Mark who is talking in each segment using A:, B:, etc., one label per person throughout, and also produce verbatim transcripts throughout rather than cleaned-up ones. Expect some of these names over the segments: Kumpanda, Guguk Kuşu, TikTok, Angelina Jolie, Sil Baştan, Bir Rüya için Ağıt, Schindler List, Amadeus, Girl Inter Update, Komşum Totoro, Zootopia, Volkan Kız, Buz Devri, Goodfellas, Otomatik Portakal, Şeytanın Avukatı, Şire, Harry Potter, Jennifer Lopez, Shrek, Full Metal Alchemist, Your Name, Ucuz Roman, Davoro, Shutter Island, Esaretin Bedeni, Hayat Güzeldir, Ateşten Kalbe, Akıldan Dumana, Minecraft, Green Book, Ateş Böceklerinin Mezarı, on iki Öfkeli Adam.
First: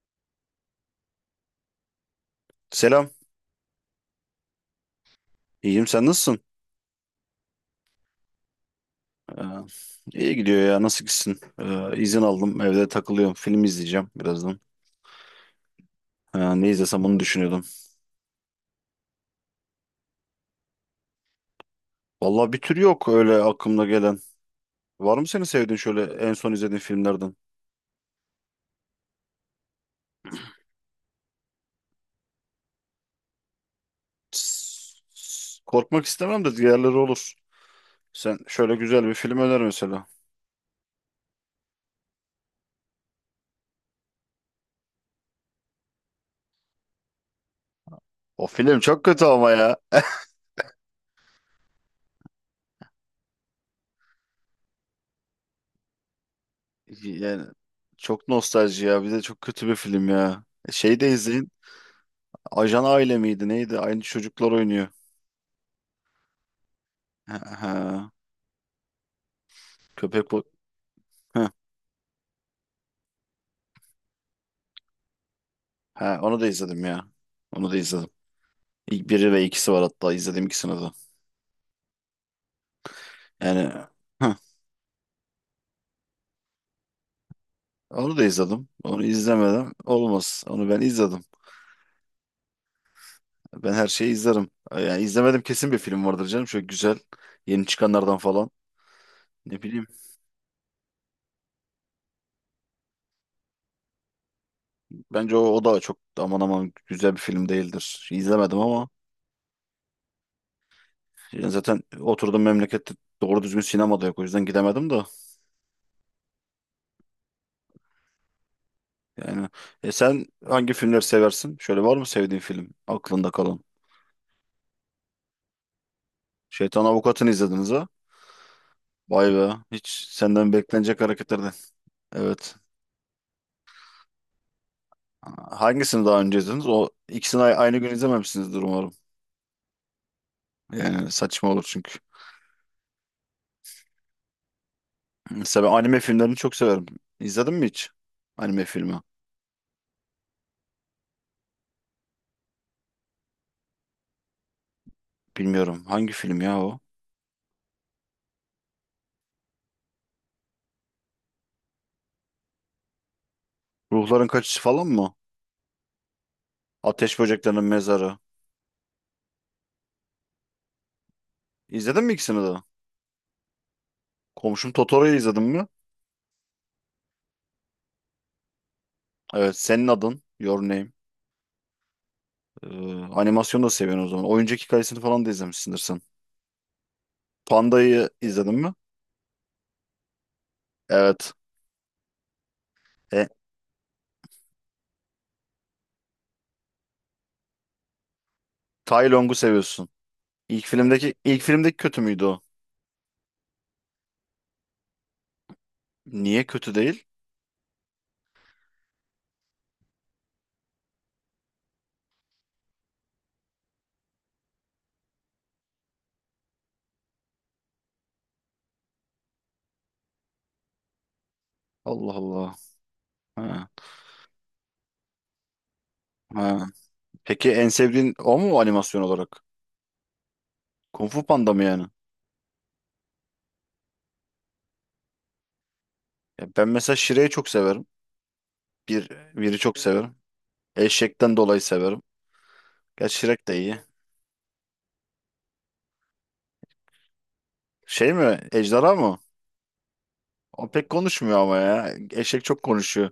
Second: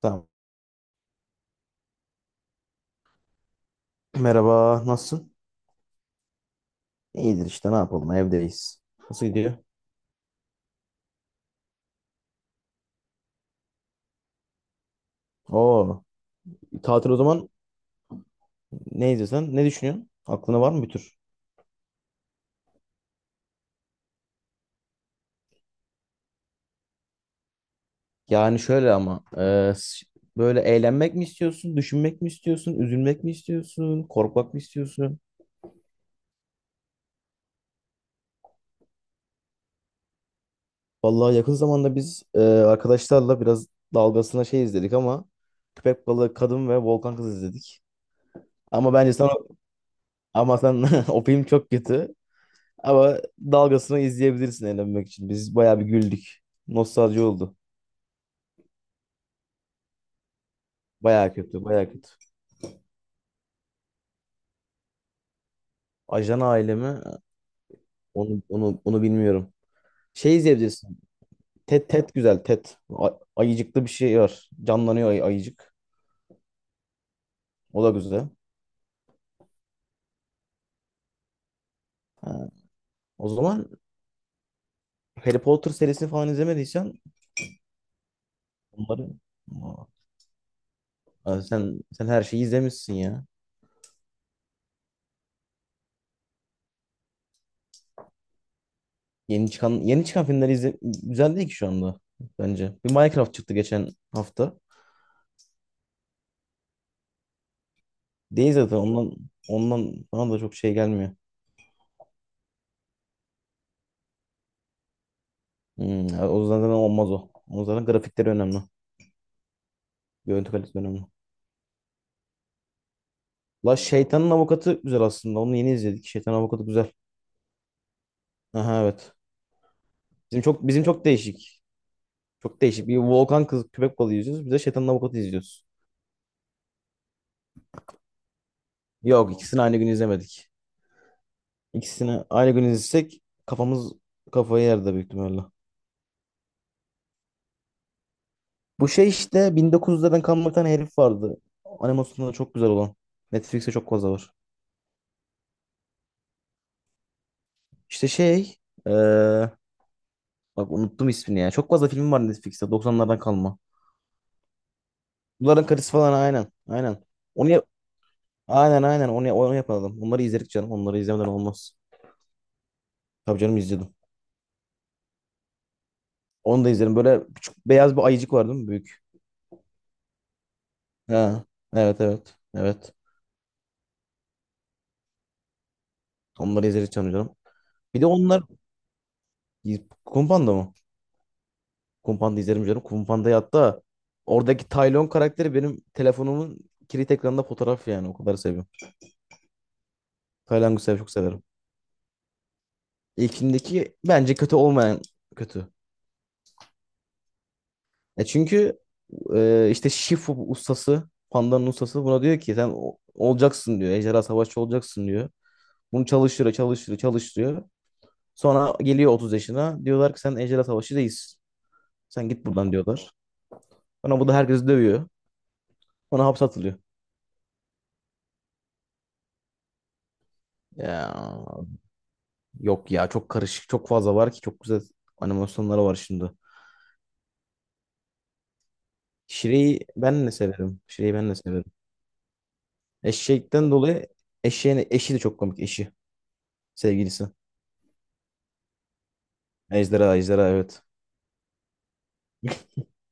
A: Tamam.
B: Selam.
A: Merhaba, nasılsın?
B: İyiyim, sen nasılsın?
A: İyidir işte, ne yapalım, evdeyiz. Nasıl
B: Ee,
A: gidiyor?
B: iyi gidiyor ya, nasıl gitsin? Ee, izin aldım, evde takılıyorum, film izleyeceğim birazdan.
A: Oo,
B: Ee, ne izlesem
A: tatil o
B: onu
A: zaman.
B: düşünüyordum.
A: Ne izliyorsun? Ne düşünüyorsun? Aklına var mı bir tür?
B: Vallahi bir tür yok öyle aklımda gelen. Var mı senin sevdiğin şöyle en son izlediğin filmlerden?
A: Yani şöyle ama, e, s- böyle eğlenmek mi istiyorsun, düşünmek mi istiyorsun, üzülmek mi istiyorsun, korkmak mı istiyorsun?
B: Tss, Korkmak istemem de diğerleri olur. Sen şöyle güzel bir film öner mesela.
A: Vallahi yakın zamanda biz e, arkadaşlarla biraz dalgasına şey izledik ama Köpek Balığı Kadın ve Volkan Kız izledik.
B: O film
A: Ama
B: çok
A: bence
B: kötü
A: sana
B: ama ya.
A: ama sen o film çok kötü. Ama dalgasını izleyebilirsin eğlenmek için. Biz bayağı bir güldük. Nostalji
B: Yani
A: oldu.
B: çok nostalji ya, bir de çok kötü bir film ya. Şey de
A: Bayağı
B: izleyin.
A: kötü, bayağı kötü.
B: Ajan Aile miydi neydi? Aynı çocuklar oynuyor.
A: Ajan ailemi
B: Ha, ha.
A: onu onu onu bilmiyorum.
B: Köpek
A: Şey izleyebilirsin.
B: Heh,
A: Ted Ted güzel Ted. A- ayıcıklı bir şey var. Canlanıyor ay- ayıcık.
B: ha, onu da izledim ya. Onu da
A: O da
B: izledim.
A: güzel.
B: İlk biri ve ikisi var, hatta izlediğim ikisini de.
A: Ha, o zaman
B: Yani heh,
A: Harry Potter serisini falan izlemediysen
B: onu da izledim. Onu
A: onları.
B: izlemedim. Olmaz. Onu ben izledim.
A: Aa, sen sen her şeyi izlemişsin ya.
B: Ben her şeyi izlerim. Yani izlemedim kesin bir film vardır canım. Şöyle güzel. Yeni çıkanlardan falan.
A: Yeni
B: Ne
A: çıkan
B: bileyim.
A: yeni çıkan filmler izle, güzel değil ki şu anda bence. Bir Minecraft çıktı geçen hafta.
B: Bence o, o da çok aman aman güzel bir film değildir.
A: Değil
B: İzlemedim
A: zaten,
B: ama
A: ondan ondan bana da çok şey gelmiyor.
B: yani zaten oturduğum memlekette doğru düzgün sinemada yok. O yüzden gidemedim de.
A: Hmm, o yüzden zaten olmaz o. O zaten grafikleri önemli.
B: Yani e sen
A: Görüntü
B: hangi
A: kalitesi
B: filmleri
A: önemli.
B: seversin? Şöyle var mı sevdiğin film aklında kalan?
A: La Şeytanın Avukatı güzel aslında. Onu yeni izledik. Şeytanın Avukatı
B: Şeytan
A: güzel.
B: Avukatı'nı izlediniz ha?
A: Aha evet.
B: Vay be. Hiç
A: Bizim
B: senden
A: çok bizim
B: beklenecek
A: çok
B: hareketlerden.
A: değişik.
B: Evet.
A: Çok değişik. Bir volkan kız köpek balığı izliyoruz. Bir de Şeytanın Avukatı izliyoruz.
B: Hangisini daha önce izlediniz? O ikisini a- aynı gün izlememişsinizdir umarım.
A: Yok, ikisini aynı gün izlemedik.
B: Yani saçma olur çünkü.
A: İkisini aynı gün izlesek kafamız kafayı yerde büyük ihtimalle.
B: Mesela ben anime filmlerini çok severim. İzledin mi hiç? Anime
A: Bu
B: filmi.
A: şey işte bin dokuz yüzlerden kalma bir tane herif vardı. Animasyonları çok güzel olan. Netflix'te çok fazla var.
B: Bilmiyorum. Hangi film ya o?
A: İşte şey ee, Bak unuttum ismini ya. Çok fazla film var Netflix'te doksanlardan kalma.
B: Ruhların Kaçışı falan mı?
A: Bunların karısı falan aynen. Aynen.
B: Ateş
A: Onu
B: Böceklerinin
A: yap
B: Mezarı.
A: aynen aynen onu, onu yapalım. Onları izledik canım. Onları izlemeden olmaz.
B: İzledin mi ikisini de?
A: Tabii canım, izledim.
B: Komşum Totoro'yu izledin mi?
A: Onu da izlerim. Böyle küçük beyaz bir ayıcık var değil mi? Büyük.
B: Evet. Senin adın. Your Name.
A: Ha. Evet evet.
B: Ee,
A: Evet.
B: Animasyonu da seviyorsun o zaman. Oyuncak hikayesini falan da izlemişsindir sen.
A: Onları izledik canım canım. Bir de
B: Panda'yı
A: onlar.
B: izledin mi?
A: Kumpanda mı?
B: Evet.
A: Kumpanda izlerim canım.
B: E,
A: Kumpanda'yı hatta oradaki Taylon karakteri benim telefonumun kilit ekranında fotoğraf yani. O kadar seviyorum.
B: Tai Long'u seviyorsun. İlk
A: Tayland'ı sev, çok
B: filmdeki ilk
A: severim.
B: filmdeki kötü müydü o?
A: İlkindeki bence kötü olmayan kötü.
B: Niye kötü değil?
A: E çünkü e, işte Shifu ustası, pandanın ustası buna diyor ki sen o- olacaksın diyor. Ejderha savaşçı olacaksın diyor. Bunu çalıştırıyor, çalıştırıyor, çalıştırıyor. Sonra geliyor otuz yaşına. Diyorlar ki sen ejderha savaşçı değilsin.
B: Allah
A: Sen git
B: Allah.
A: buradan diyorlar.
B: Ha,
A: Sonra bu da herkesi dövüyor. Sonra hapse
B: ha.
A: atılıyor.
B: Peki en sevdiğin o mu animasyon olarak? Kung Fu Panda mı
A: Ya
B: yani?
A: yok ya, çok karışık, çok fazla var ki çok güzel animasyonları var şimdi.
B: Ya ben mesela Shrek'i çok severim. Bir, biri çok
A: Şire'yi
B: severim.
A: ben de severim. Şire'yi ben de
B: Eşekten dolayı
A: severim.
B: severim. Gerçi Shrek de
A: Eşekten
B: iyi.
A: dolayı eşeğin eşi de çok komik, eşi. Sevgilisi.
B: Şey mi? Ejderha mı?
A: Ejderha, ejderha
B: O
A: evet.
B: pek konuşmuyor ama ya. Eşek çok konuşuyor.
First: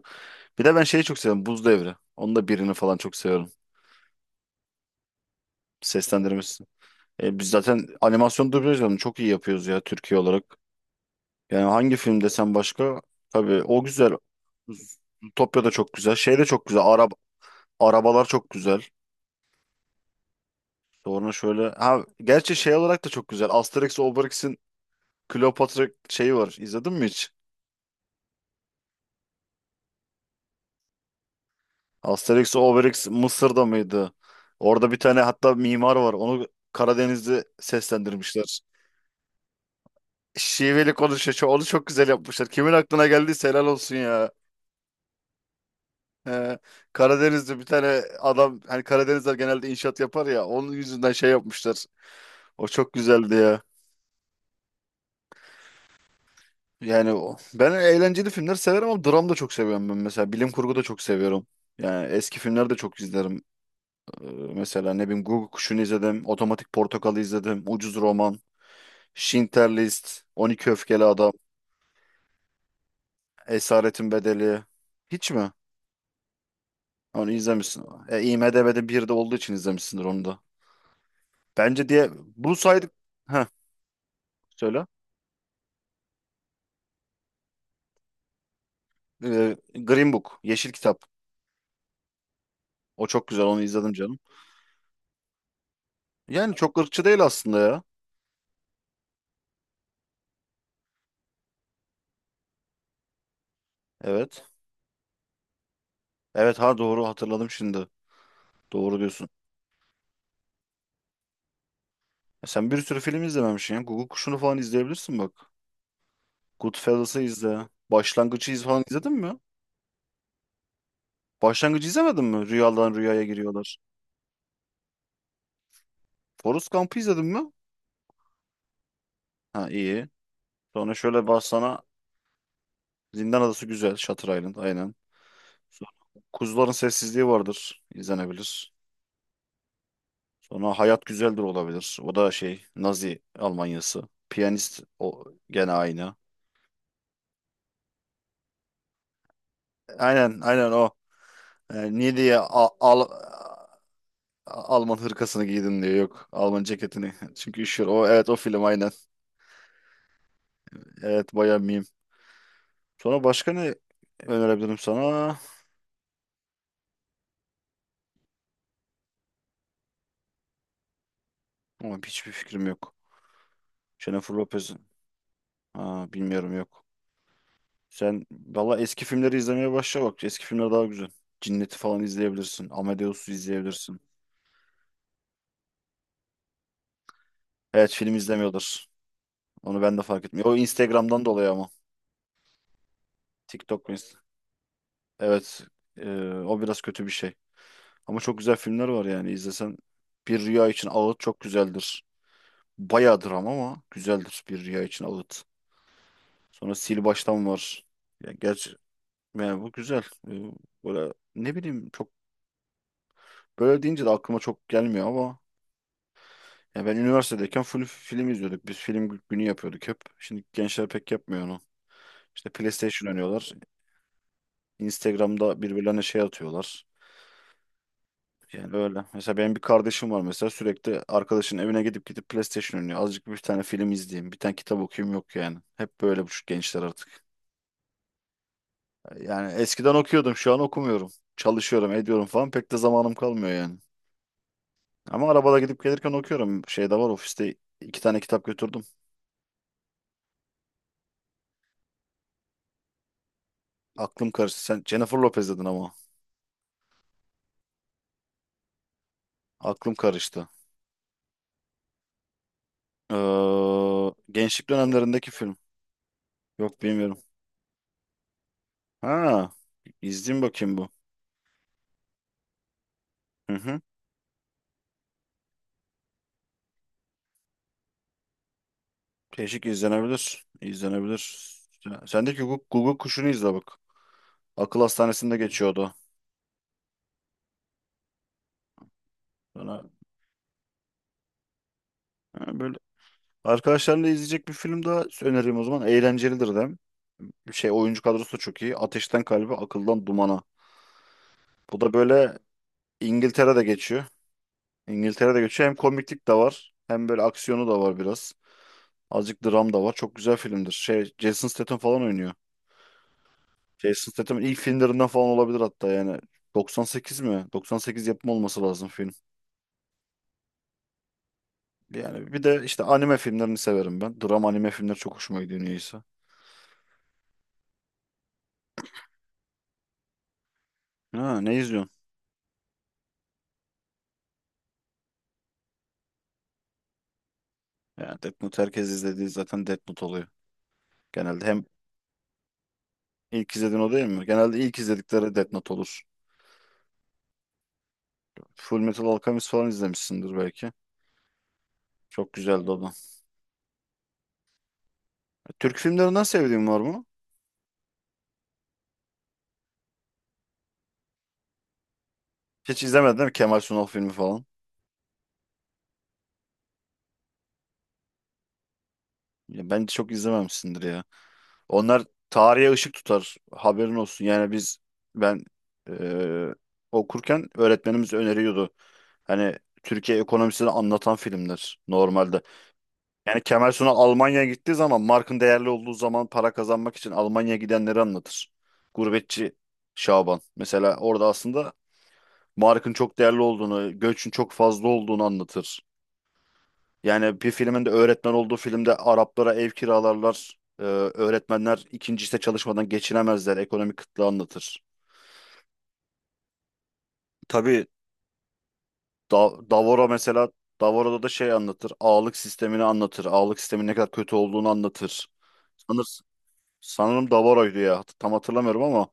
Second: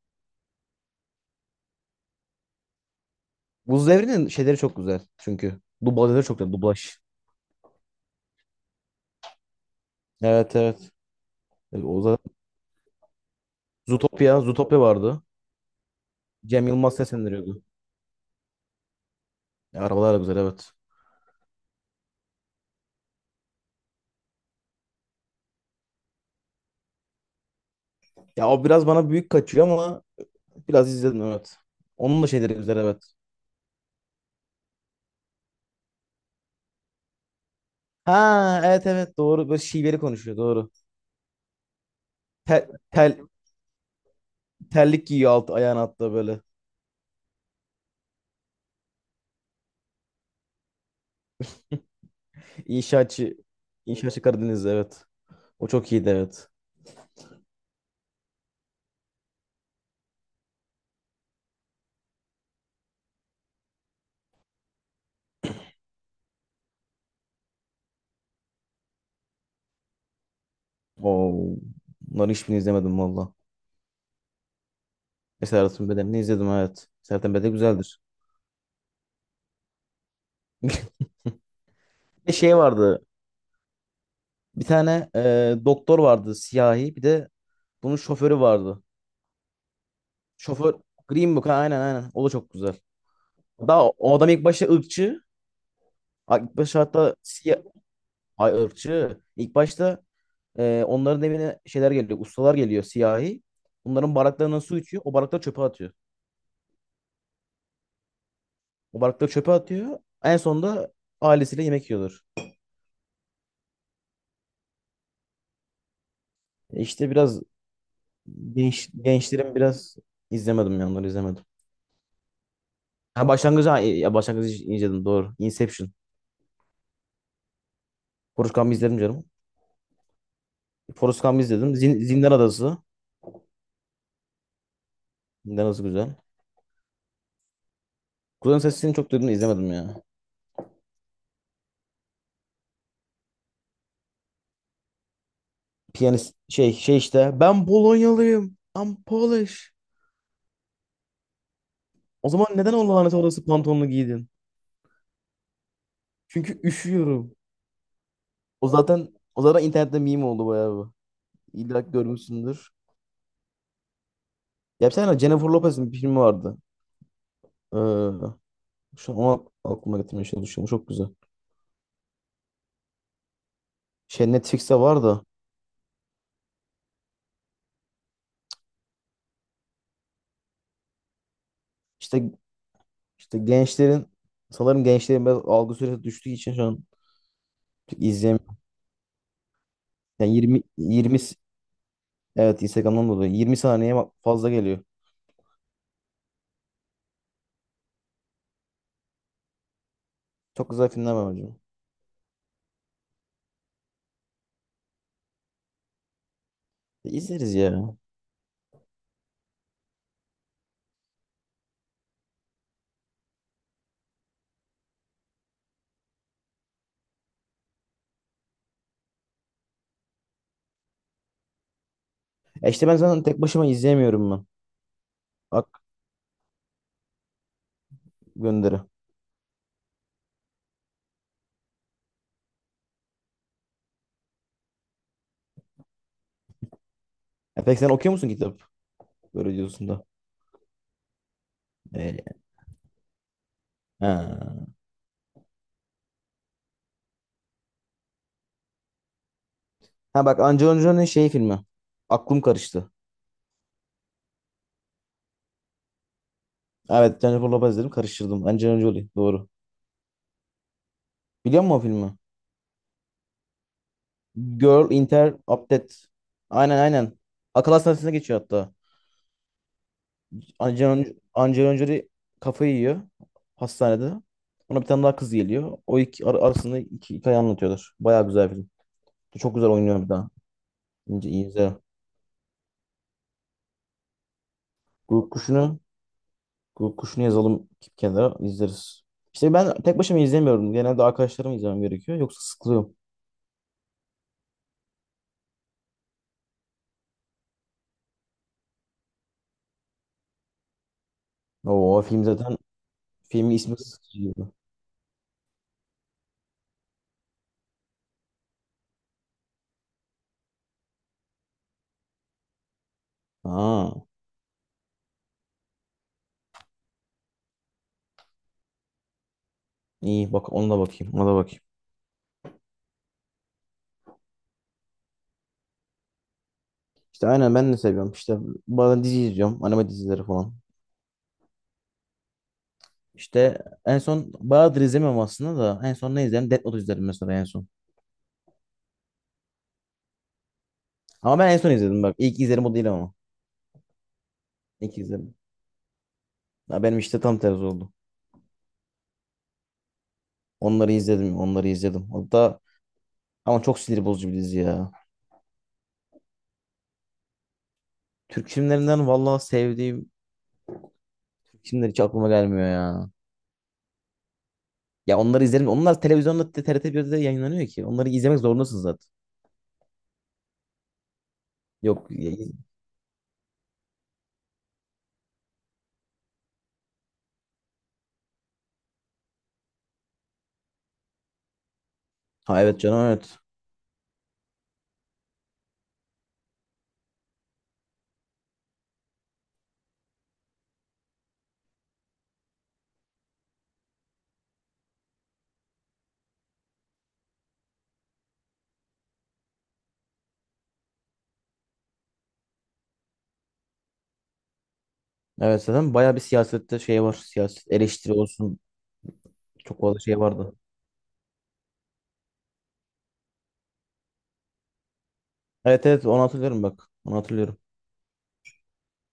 B: Bir de ben şeyi çok seviyorum. Buz Devri. Onun da birini falan çok seviyorum.
A: Buz Devri'nin şeyleri çok güzel çünkü. Dublajları çok güzel.
B: Seslendirmesi.
A: Dublaj.
B: E, biz zaten animasyon dublajlarını çok iyi yapıyoruz ya, Türkiye olarak.
A: Evet evet.
B: Yani
A: E,
B: hangi
A: O
B: film
A: zaten.
B: desem başka? Tabii o güzel.
A: Zootopia, Zootopia vardı.
B: Zootopia da çok güzel. Şey de çok
A: Cem
B: güzel.
A: Yılmaz
B: Arab
A: seslendiriyordu.
B: arabalar çok güzel.
A: Ya, arabalar da güzel evet.
B: Sonra şöyle, ha gerçi şey olarak da çok güzel, Asterix Obelix'in Kleopatra şeyi var. İzledin mi hiç?
A: Ya o biraz bana büyük kaçıyor ama biraz izledim evet. Onun da şeyleri
B: Asterix
A: güzel evet.
B: Obelix Mısır'da mıydı? Orada bir tane hatta mimar var. Onu Karadeniz'de seslendirmişler.
A: Ha evet evet doğru. Böyle şiveli konuşuyor, doğru.
B: Şiveli konuşuyor. Onu çok güzel yapmışlar.
A: Tel,
B: Kimin aklına
A: tel,
B: geldiyse helal olsun ya.
A: terlik giyiyor alt, ayağın altta böyle.
B: Ee, Karadeniz'de bir tane adam, hani Karadenizler genelde inşaat yapar ya, onun yüzünden şey yapmışlar. O çok güzeldi
A: İnşaatçı,
B: ya.
A: inşaatçı Karadeniz'de, evet. O çok iyiydi evet.
B: Yani o. Ben eğlenceli filmler severim ama dram da çok seviyorum ben mesela. Bilim kurgu da çok seviyorum. Yani eski filmler de çok izlerim. Ee, Mesela ne bileyim, Guguk Kuşu'nu izledim. Otomatik Portakal'ı izledim. Ucuz Roman. Schindler List. On iki Öfkeli Adam.
A: Oo, bunların hiçbirini izlemedim valla.
B: Esaretin Bedeli. Hiç mi?
A: Esaretin Bedeni'ni izledim evet.
B: Onu
A: Esaretin Bedeni
B: izlemişsin.
A: güzeldir.
B: E, IMDb'de bir de olduğu için izlemişsindir onu da. Bence diye
A: Bir
B: bu
A: şey
B: saydık.
A: vardı.
B: Heh,
A: Bir
B: Söyle.
A: tane e, doktor vardı siyahi. Bir de bunun şoförü vardı.
B: Ee, Green Book, Yeşil
A: Şoför
B: Kitap.
A: Green Book. Ha, aynen aynen. O da çok güzel.
B: O çok güzel, onu
A: Daha
B: izledim
A: o o
B: canım.
A: adam ilk başta ırkçı. Ha,
B: Yani
A: İlk
B: çok
A: başta
B: ırkçı
A: hatta
B: değil aslında
A: siyah.
B: ya.
A: Ay ırkçı. İlk başta e, onların evine şeyler geliyor. Ustalar geliyor siyahi. Bunların
B: Evet.
A: baraklarından su içiyor. O barakları çöpe atıyor.
B: Evet, ha, doğru hatırladım şimdi. Doğru
A: O
B: diyorsun.
A: barakları çöpe atıyor. En sonunda ailesiyle yemek yiyorlar.
B: E sen bir sürü film izlememişsin ya. Google Kuşu'nu falan izleyebilirsin bak.
A: E İşte
B: Goodfellas'ı
A: biraz
B: izle. Başlangıcı iz falan
A: genç,
B: izledin mi?
A: gençlerin biraz izlemedim ya, onları izlemedim.
B: Başlangıcı izlemedin mi? Rüyadan rüyaya
A: Ha başlangıcı,
B: giriyorlar.
A: ha, ya başlangıcı izledim, doğru. Inception.
B: Forrest Gump'ı izledin mi?
A: Forrest Gump'ı izledim canım.
B: Ha, iyi. Sonra
A: Forrest
B: şöyle
A: Gump'ı
B: bak
A: izledim.
B: sana,
A: Zin Zindan Adası.
B: Zindan Adası güzel. Shutter Island, aynen.
A: Zindan Adası
B: Sonra
A: güzel.
B: Kuzuların Sessizliği vardır.
A: Kur'an
B: İzlenebilir.
A: Sesini çok duydum da izlemedim ya.
B: Sonra Hayat Güzeldir olabilir. O da şey, Nazi Almanyası. Piyanist o gene aynı.
A: Piyanist şey şey işte. Ben Polonyalıyım. I'm Polish.
B: Aynen, aynen o. Ee, niye
A: O
B: diye
A: zaman
B: Al
A: neden o
B: Al-
A: lanet orası pantolonunu giydin?
B: Alman hırkasını giydin diyor. Yok,
A: Çünkü
B: Alman ceketini.
A: üşüyorum.
B: Çünkü üşüyor. O evet, o film
A: O
B: aynen.
A: zaten o zaten internette meme oldu bayağı bu.
B: Evet, bayağı meme.
A: İlla ki görmüşsündür.
B: Sonra başka ne önerebilirim
A: Ya bir tane
B: sana?
A: Jennifer Lopez'in bir filmi vardı. Ee, Şu an onu aklıma getirmeye çalışıyorum. Çok güzel.
B: Ama hiçbir fikrim yok.
A: Şey
B: Jennifer Lopez.
A: Netflix'te var da
B: Ha, bilmiyorum, yok. Sen valla eski filmleri izlemeye başla bak. Eski filmler daha güzel. Cinnet'i falan
A: işte
B: izleyebilirsin. Amadeus'u
A: işte
B: izleyebilirsin.
A: gençlerin, sanırım gençlerin biraz algı süresi düştüğü için şu an
B: Evet,
A: pek
B: film
A: İzleyemiyorum
B: izlemiyordur. Onu ben de fark
A: Yani
B: etmiyorum. O
A: yirmi 20
B: Instagram'dan
A: s-
B: dolayı ama.
A: evet, Instagram'dan dolayı yirmi
B: TikTok ve
A: saniye ma-
B: Inst-
A: fazla geliyor.
B: Evet. Ee, o biraz kötü bir şey. Ama çok güzel filmler var yani. İzlesen, Bir Rüya
A: Çok
B: için
A: güzel filmler
B: Ağıt
A: var
B: çok
A: hocam.
B: güzeldir. Bayağı dram ama güzeldir Bir Rüya için Ağıt. Sonra Sil
A: E,
B: Baştan
A: İzleriz
B: var.
A: ya.
B: Ya gerçi yani bu güzel. Ee, Böyle ne bileyim, çok böyle deyince de aklıma çok gelmiyor ama ya, ben üniversitedeyken full film izliyorduk. Biz film günü yapıyorduk hep. Şimdi gençler pek yapmıyor onu. İşte
A: E işte ben
B: PlayStation
A: zaten tek
B: oynuyorlar.
A: başıma izleyemiyorum ben.
B: Instagram'da
A: Bak
B: birbirlerine şey atıyorlar. Yani
A: gönderi.
B: öyle. Mesela benim bir kardeşim var mesela, sürekli arkadaşının evine gidip gidip PlayStation oynuyor. Azıcık bir tane film izleyeyim, bir tane kitap okuyayım yok yani. Hep böyle bu şu gençler artık.
A: E peki sen okuyor musun kitap?
B: Yani
A: Böyle diyorsun
B: eskiden
A: da.
B: okuyordum, şu an okumuyorum. Çalışıyorum,
A: E,
B: ediyorum falan, pek de zamanım kalmıyor yani.
A: ha.
B: Ama arabada gidip gelirken okuyorum. Şey de var, ofiste iki tane kitap götürdüm.
A: Ha bak, Angelina Jolie'nin şey filmi. Aklım karıştı.
B: Aklım karıştı. Sen Jennifer Lopez dedin ama.
A: Evet, Jennifer Lopez dedim, karıştırdım. Angelina Jolie doğru.
B: Aklım karıştı.
A: Biliyor musun o filmi?
B: Ee, gençlik
A: Girl
B: dönemlerindeki
A: Inter
B: film.
A: Update. Aynen
B: Yok, bilmiyorum.
A: aynen. Akıl hastanesine geçiyor hatta.
B: Ha, izleyeyim bakayım bu.
A: Angelina Angelina Jolie kafayı yiyor
B: Hı hı.
A: hastanede. Ona bir tane daha kız geliyor. O iki ar- arasında iki hikaye anlatıyorlar. Bayağı güzel film. Çok
B: Teşvik
A: güzel oynuyor bir daha.
B: izlenebilir.
A: İnce, iyi,
B: İzlenebilir.
A: güzel.
B: Ya, Sendeki Guguk, Google kuşunu izle bak. Akıl
A: Guguk
B: hastanesinde
A: Kuşu'nu
B: geçiyordu.
A: Guguk Kuşu'nu yazalım bir kenara, izleriz. İşte
B: Sonra,
A: ben tek başıma izlemiyorum. Genelde arkadaşlarımla izlemem gerekiyor. Yoksa
B: ha, böyle
A: sıkılıyorum.
B: arkadaşlarla izleyecek bir film daha önereyim o zaman. Eğlencelidir de. Şey, oyuncu kadrosu da çok iyi. Ateşten Kalbe, Akıldan Dumana. Bu da
A: Oo film
B: böyle
A: zaten, filmin
B: İngiltere'de
A: ismi
B: geçiyor.
A: sıkıcı gibi.
B: İngiltere'de geçiyor. Hem komiklik de var. Hem böyle aksiyonu da var biraz. Azıcık dram da var. Çok güzel filmdir. Şey, Jason Statham falan oynuyor.
A: Aa,
B: Jason Statham'ın ilk filmlerinden falan olabilir hatta yani. doksan sekiz mi? doksan sekiz yapımı olması lazım film.
A: iyi, bak ona da bakayım. Ona da bakayım.
B: Yani bir de işte anime filmlerini severim ben. Drama anime filmleri çok hoşuma gidiyor niyeyse.
A: İşte aynen, ben de seviyorum. İşte bazen dizi izliyorum. Anime dizileri falan.
B: Ha, ne izliyorsun?
A: İşte en son bayağıdır izlemiyorum aslında da. En son ne izledim? Death Note izledim mesela en son.
B: Yani Death Note, herkes izlediği zaten Death Note oluyor.
A: Ama
B: Genelde
A: ben en
B: hem
A: son izledim bak. İlk izlerim o değil ama.
B: ilk izlediğin o değil mi? Genelde ilk
A: İlk
B: izledikleri
A: izledim.
B: Death Note olur.
A: Ya benim işte tam tersi oldu.
B: Full Metal Alchemist falan izlemişsindir belki.
A: Onları izledim, onları izledim.
B: Çok
A: Hatta
B: güzeldi o da.
A: ama çok sinir bozucu bir dizi ya.
B: Türk filmlerinden sevdiğin var mı?
A: Türk filmlerinden vallahi sevdiğim Türk filmler hiç aklıma gelmiyor
B: Hiç
A: ya.
B: izlemedin değil mi? Kemal Sunal filmi falan.
A: Ya onları izlerim. Onlar televizyonda T R T bir'de yayınlanıyor ki. Onları izlemek zorundasın zaten.
B: Ya bence çok izlememişsindir ya. Onlar
A: Yok. ya-.
B: tarihe ışık tutar. Haberin olsun. Yani biz, ben eee, okurken öğretmenimiz öneriyordu. Hani Türkiye ekonomisini anlatan filmler normalde.
A: Ha evet canım, evet.
B: Yani Kemal Sunal Almanya'ya gittiği zaman, markın değerli olduğu zaman, para kazanmak için Almanya'ya gidenleri anlatır. Gurbetçi Şaban. Mesela orada aslında markın çok değerli olduğunu, göçün çok fazla olduğunu anlatır. Yani bir filmin de öğretmen olduğu filmde Araplara ev kiralarlar. Ee, öğretmenler ikinci işte çalışmadan geçinemezler. Ekonomik kıtlığı anlatır.
A: Evet zaten bayağı bir siyasette şey var. Siyaset
B: Tabii.
A: eleştiri olsun.
B: Da-
A: Çok fazla
B: Davoro
A: şey
B: mesela,
A: vardı.
B: Davoro'da da şey anlatır. Ağalık sistemini anlatır. Ağalık sistemin ne kadar kötü olduğunu anlatır.
A: Evet evet
B: Sanır,
A: onu hatırlıyorum bak. Onu
B: sanırım
A: hatırlıyorum.
B: Davoro'ydu ya. Hat- Tam hatırlamıyorum ama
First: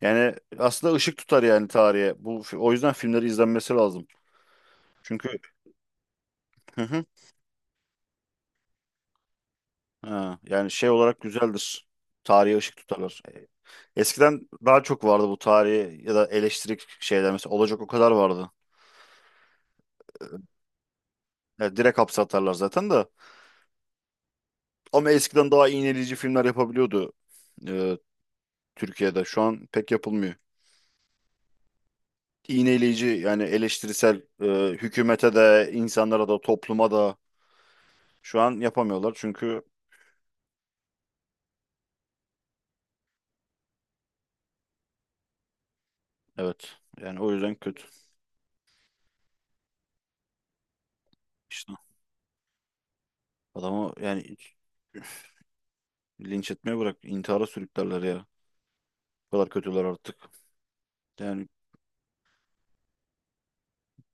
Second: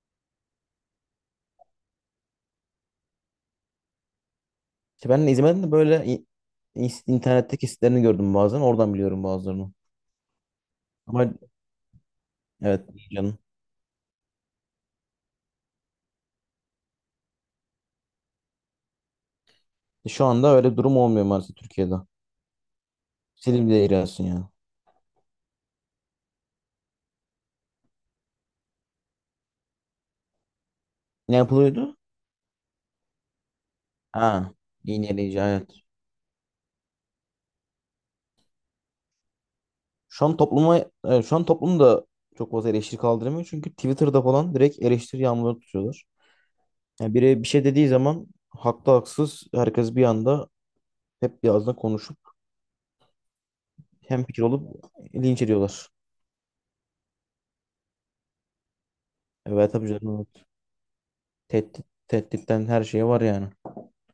B: yani aslında ışık tutar yani tarihe. Bu fi- o yüzden filmleri izlenmesi lazım.
A: İşte ben de
B: Çünkü,
A: izlemedim de böyle in-
B: hı
A: in-
B: hı,
A: internetteki sitelerini gördüm bazen. Oradan biliyorum bazılarını.
B: ha, yani şey olarak
A: Ama
B: güzeldir. Tarihe ışık
A: evet
B: tutarlar.
A: canım.
B: Eskiden daha çok vardı bu tarihi ya da eleştirik şeyler mesela, olacak o kadar vardı.
A: E, Şu anda öyle bir durum olmuyor maalesef
B: Yani
A: Türkiye'de.
B: direkt hapse atarlar zaten de.
A: Silip de ilerliyorsun yani.
B: Ama eskiden daha iğneleyici filmler yapabiliyordu e, Türkiye'de. Şu an pek yapılmıyor.
A: Ne yapılıyordu?
B: İğneleyici yani eleştirisel,
A: Ha.
B: e, hükümete
A: İğneleyici evet.
B: de, insanlara da, topluma da şu an yapamıyorlar. Çünkü
A: Şu an topluma, evet, şu an toplum da çok fazla eleştiri kaldıramıyor. Çünkü Twitter'da falan direkt eleştiri yağmurları tutuyorlar.
B: evet,
A: Yani
B: yani o
A: biri bir
B: yüzden
A: şey
B: kötü.
A: dediği zaman haklı haksız herkes bir anda hep bir
B: İşte
A: ağızdan konuşup
B: adamı
A: hem
B: yani
A: fikir olup linç ediyorlar.
B: linç etmeye bırak, intihara sürüklerler ya. O kadar
A: Evet
B: kötüler
A: tabii
B: artık.
A: canım, evet.
B: Yani
A: Tehdit, tehditten her şeye var yani.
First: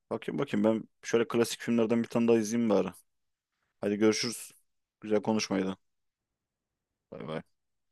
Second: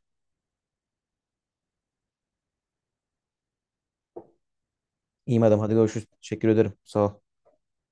B: bakayım bakayım, ben şöyle klasik filmlerden bir tane daha izleyeyim bari. Hadi görüşürüz. Güzel
A: İyi madem, hadi
B: konuşmaydı.
A: görüşürüz. Teşekkür ederim. Sağ ol.
B: Bay bay.